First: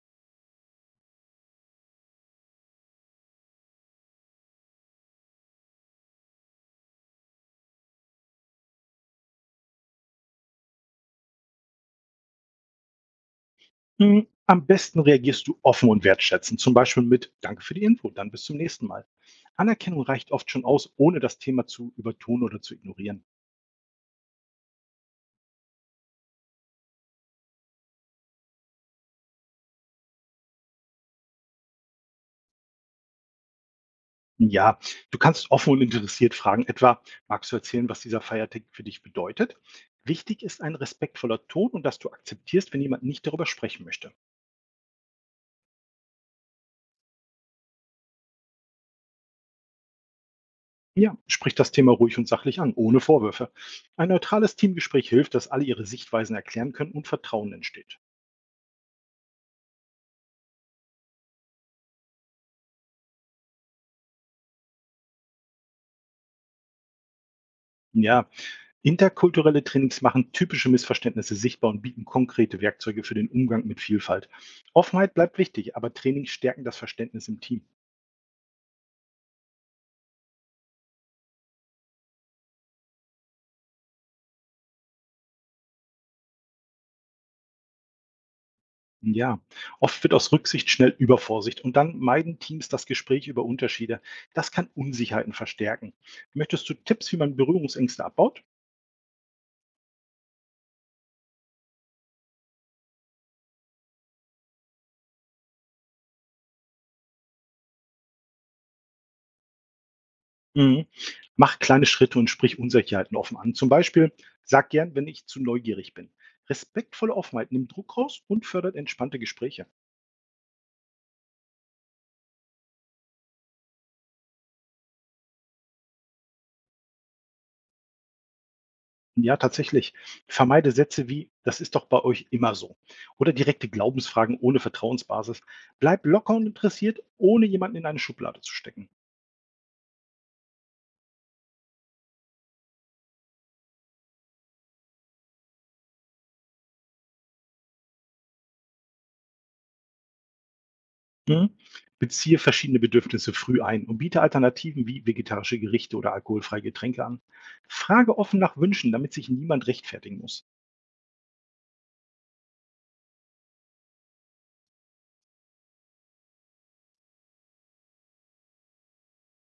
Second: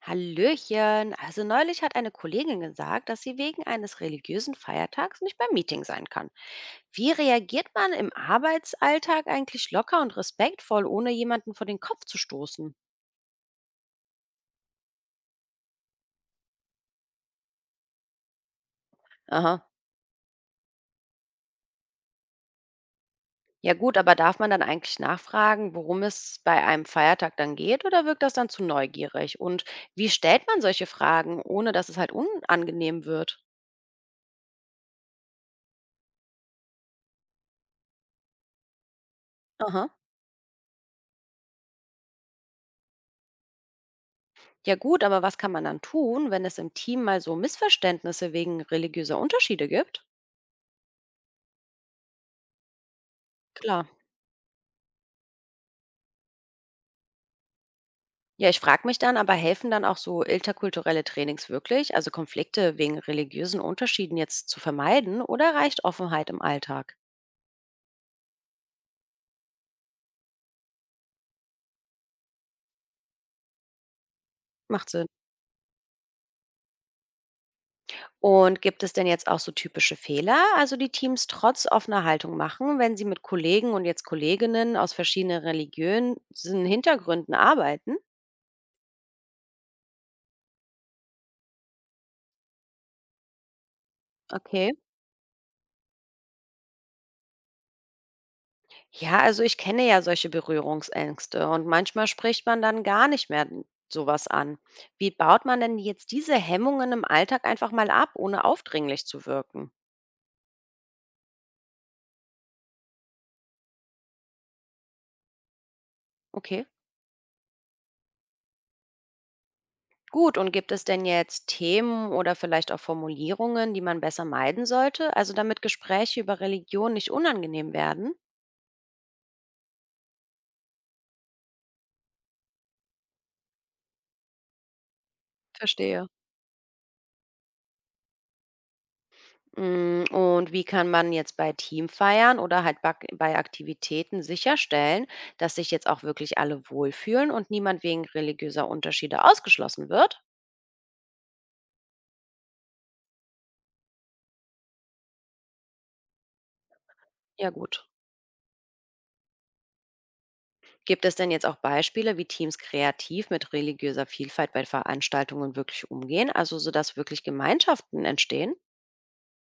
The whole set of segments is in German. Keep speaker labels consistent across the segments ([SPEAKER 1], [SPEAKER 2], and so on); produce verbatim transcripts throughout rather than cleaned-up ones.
[SPEAKER 1] Hallöchen. Also neulich hat eine Kollegin gesagt, dass sie wegen eines religiösen Feiertags nicht beim Meeting sein kann. Wie reagiert man im Arbeitsalltag eigentlich locker und respektvoll, ohne jemanden vor den Kopf zu stoßen?
[SPEAKER 2] Hm, am besten reagierst du offen und wertschätzend, zum Beispiel mit Danke für die Info, dann bis zum nächsten Mal.
[SPEAKER 1] Aha.
[SPEAKER 2] Anerkennung reicht oft schon aus, ohne das Thema zu übertun oder zu ignorieren.
[SPEAKER 1] Ja gut, aber darf man dann eigentlich nachfragen, worum es bei einem Feiertag dann geht oder wirkt das dann zu neugierig? Und wie stellt man solche Fragen, ohne dass es halt unangenehm wird?
[SPEAKER 2] Ja, du kannst offen und interessiert fragen, etwa, magst du erzählen, was dieser Feiertag für dich bedeutet?
[SPEAKER 1] Aha.
[SPEAKER 2] Wichtig ist ein respektvoller Ton und dass du akzeptierst, wenn jemand nicht darüber sprechen möchte.
[SPEAKER 1] Ja gut, aber was kann man dann tun, wenn es im Team mal so Missverständnisse wegen religiöser Unterschiede gibt?
[SPEAKER 2] Ja, sprich das Thema ruhig und sachlich an, ohne Vorwürfe.
[SPEAKER 1] Klar.
[SPEAKER 2] Ein neutrales Teamgespräch hilft, dass alle ihre Sichtweisen erklären können und Vertrauen entsteht.
[SPEAKER 1] Ja, ich frage mich dann, aber helfen dann auch so interkulturelle Trainings wirklich, also Konflikte wegen religiösen Unterschieden jetzt zu vermeiden oder reicht Offenheit im Alltag?
[SPEAKER 2] Ja, interkulturelle Trainings machen typische Missverständnisse sichtbar und bieten konkrete Werkzeuge für den Umgang mit Vielfalt.
[SPEAKER 1] Macht Sinn.
[SPEAKER 2] Offenheit bleibt wichtig, aber Trainings stärken das Verständnis im Team.
[SPEAKER 1] Und gibt es denn jetzt auch so typische Fehler, also die Teams trotz offener Haltung machen, wenn sie mit Kollegen und jetzt Kolleginnen aus verschiedenen religiösen Hintergründen arbeiten?
[SPEAKER 2] Ja, oft wird aus Rücksicht schnell Übervorsicht und dann meiden Teams das Gespräch über Unterschiede. Das kann
[SPEAKER 1] Okay.
[SPEAKER 2] Unsicherheiten verstärken. Möchtest du Tipps, wie man Berührungsängste abbaut?
[SPEAKER 1] Ja, also ich kenne ja solche Berührungsängste und manchmal spricht man dann gar nicht mehr n- sowas an. Wie baut man denn jetzt diese Hemmungen im Alltag einfach mal ab, ohne aufdringlich zu wirken?
[SPEAKER 2] Mhm. Mach kleine Schritte und sprich Unsicherheiten offen an. Zum Beispiel, sag gern, wenn ich zu neugierig bin.
[SPEAKER 1] Okay,
[SPEAKER 2] Respektvolle Offenheit nimmt Druck raus und fördert entspannte Gespräche.
[SPEAKER 1] gut. Und gibt es denn jetzt Themen oder vielleicht auch Formulierungen, die man besser meiden sollte, also damit Gespräche über Religion nicht unangenehm werden?
[SPEAKER 2] Ja, tatsächlich. Vermeide Sätze wie „Das ist doch bei euch immer so“ oder direkte Glaubensfragen ohne Vertrauensbasis.
[SPEAKER 1] Verstehe.
[SPEAKER 2] Bleib locker und interessiert, ohne jemanden in eine Schublade zu stecken.
[SPEAKER 1] Hm, und wie kann man jetzt bei Teamfeiern oder halt bak bei Aktivitäten sicherstellen, dass sich jetzt auch wirklich alle wohlfühlen und niemand wegen religiöser Unterschiede ausgeschlossen wird?
[SPEAKER 2] Mhm. Beziehe verschiedene Bedürfnisse früh ein und biete Alternativen wie vegetarische Gerichte oder alkoholfreie Getränke an.
[SPEAKER 1] Ja, gut.
[SPEAKER 2] Frage offen nach Wünschen, damit sich niemand rechtfertigen muss.
[SPEAKER 1] Gibt es denn jetzt auch Beispiele, wie Teams kreativ mit religiöser Vielfalt bei Veranstaltungen wirklich umgehen, also sodass wirklich Gemeinschaften entstehen?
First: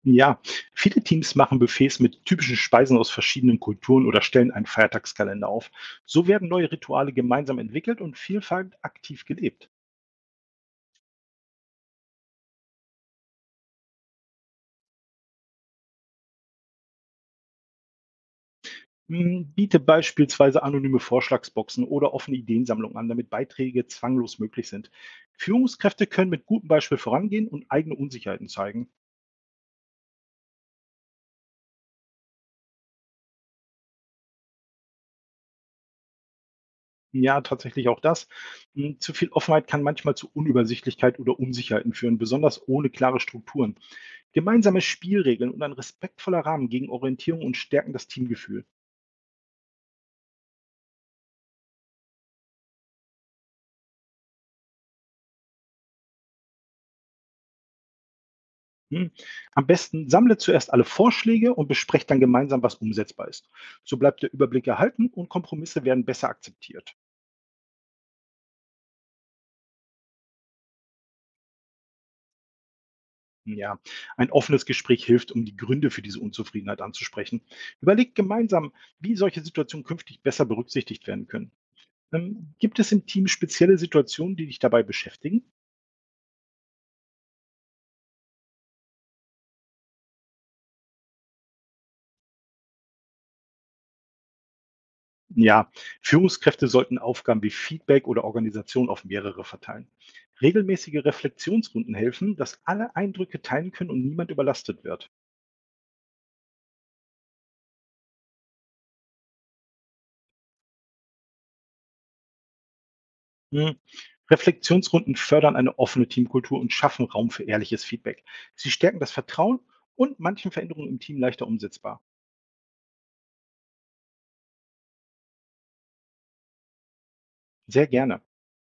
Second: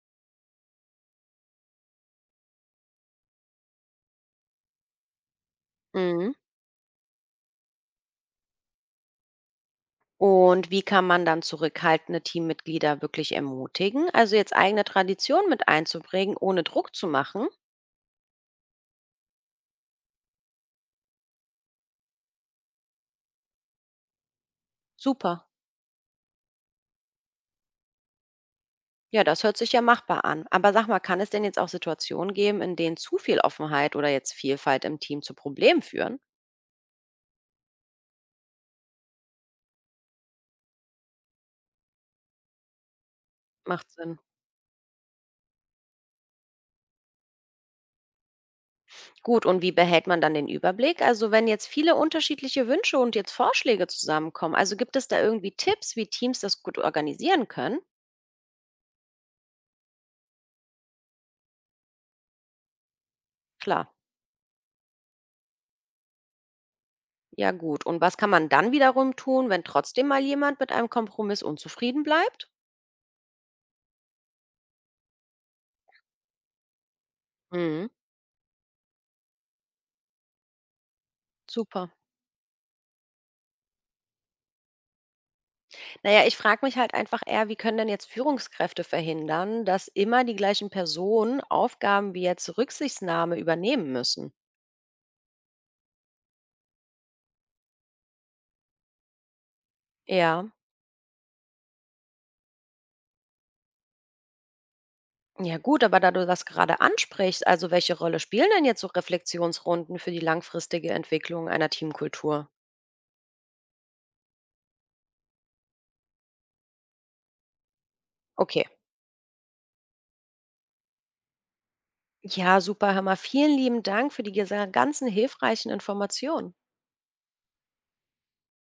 [SPEAKER 2] Ja, viele Teams machen Buffets mit typischen Speisen aus verschiedenen Kulturen oder stellen einen Feiertagskalender auf. So
[SPEAKER 1] Mhm.
[SPEAKER 2] werden neue Rituale gemeinsam entwickelt und Vielfalt aktiv gelebt.
[SPEAKER 1] Und wie kann man dann zurückhaltende Teammitglieder wirklich ermutigen, also jetzt eigene Traditionen mit einzubringen, ohne Druck zu machen?
[SPEAKER 2] Hm, biete beispielsweise anonyme Vorschlagsboxen oder offene Ideensammlungen an, damit Beiträge zwanglos möglich sind.
[SPEAKER 1] Super.
[SPEAKER 2] Führungskräfte können mit gutem Beispiel vorangehen und eigene Unsicherheiten zeigen.
[SPEAKER 1] Ja, das hört sich ja machbar an. Aber sag mal, kann es denn jetzt auch Situationen geben, in denen zu viel Offenheit oder jetzt Vielfalt im Team zu Problemen führen?
[SPEAKER 2] Ja, tatsächlich auch das. Hm, zu viel Offenheit kann manchmal zu Unübersichtlichkeit oder Unsicherheiten führen, besonders ohne klare Strukturen.
[SPEAKER 1] Macht Sinn.
[SPEAKER 2] Gemeinsame Spielregeln und ein respektvoller Rahmen gegen Orientierung und stärken das Teamgefühl.
[SPEAKER 1] Gut, und wie behält man dann den Überblick? Also wenn jetzt viele unterschiedliche Wünsche und jetzt Vorschläge zusammenkommen, also gibt es da irgendwie Tipps, wie Teams das gut organisieren können?
[SPEAKER 2] Hm. Am besten sammle zuerst alle Vorschläge und besprecht dann gemeinsam, was umsetzbar ist.
[SPEAKER 1] Klar,
[SPEAKER 2] So bleibt der Überblick erhalten und Kompromisse werden besser akzeptiert.
[SPEAKER 1] ja gut. Und was kann man dann wiederum tun, wenn trotzdem mal jemand mit einem Kompromiss unzufrieden bleibt?
[SPEAKER 2] Ja, ein offenes Gespräch hilft, um die Gründe für diese Unzufriedenheit anzusprechen.
[SPEAKER 1] Mhm.
[SPEAKER 2] Überlegt gemeinsam, wie solche Situationen künftig besser berücksichtigt werden können.
[SPEAKER 1] Super.
[SPEAKER 2] Ähm, gibt es im Team spezielle Situationen, die dich dabei beschäftigen?
[SPEAKER 1] Naja, ich frage mich halt einfach eher, wie können denn jetzt Führungskräfte verhindern, dass immer die gleichen Personen Aufgaben wie jetzt Rücksichtnahme übernehmen müssen?
[SPEAKER 2] Ja, Führungskräfte sollten Aufgaben wie Feedback oder Organisation auf mehrere verteilen.
[SPEAKER 1] Ja.
[SPEAKER 2] Regelmäßige Reflexionsrunden helfen, dass alle Eindrücke teilen können und niemand überlastet wird.
[SPEAKER 1] Ja gut, aber da du das gerade ansprichst, also welche Rolle spielen denn jetzt so Reflexionsrunden für die langfristige Entwicklung einer Teamkultur?
[SPEAKER 2] Hm. Reflexionsrunden fördern eine offene Teamkultur und schaffen Raum für ehrliches Feedback.
[SPEAKER 1] Okay.
[SPEAKER 2] Sie stärken das Vertrauen und manchen Veränderungen im Team leichter umsetzbar.
[SPEAKER 1] Ja, super, Hammer. Vielen lieben Dank für die gesa- ganzen hilfreichen Informationen.
[SPEAKER 2] Sehr gerne.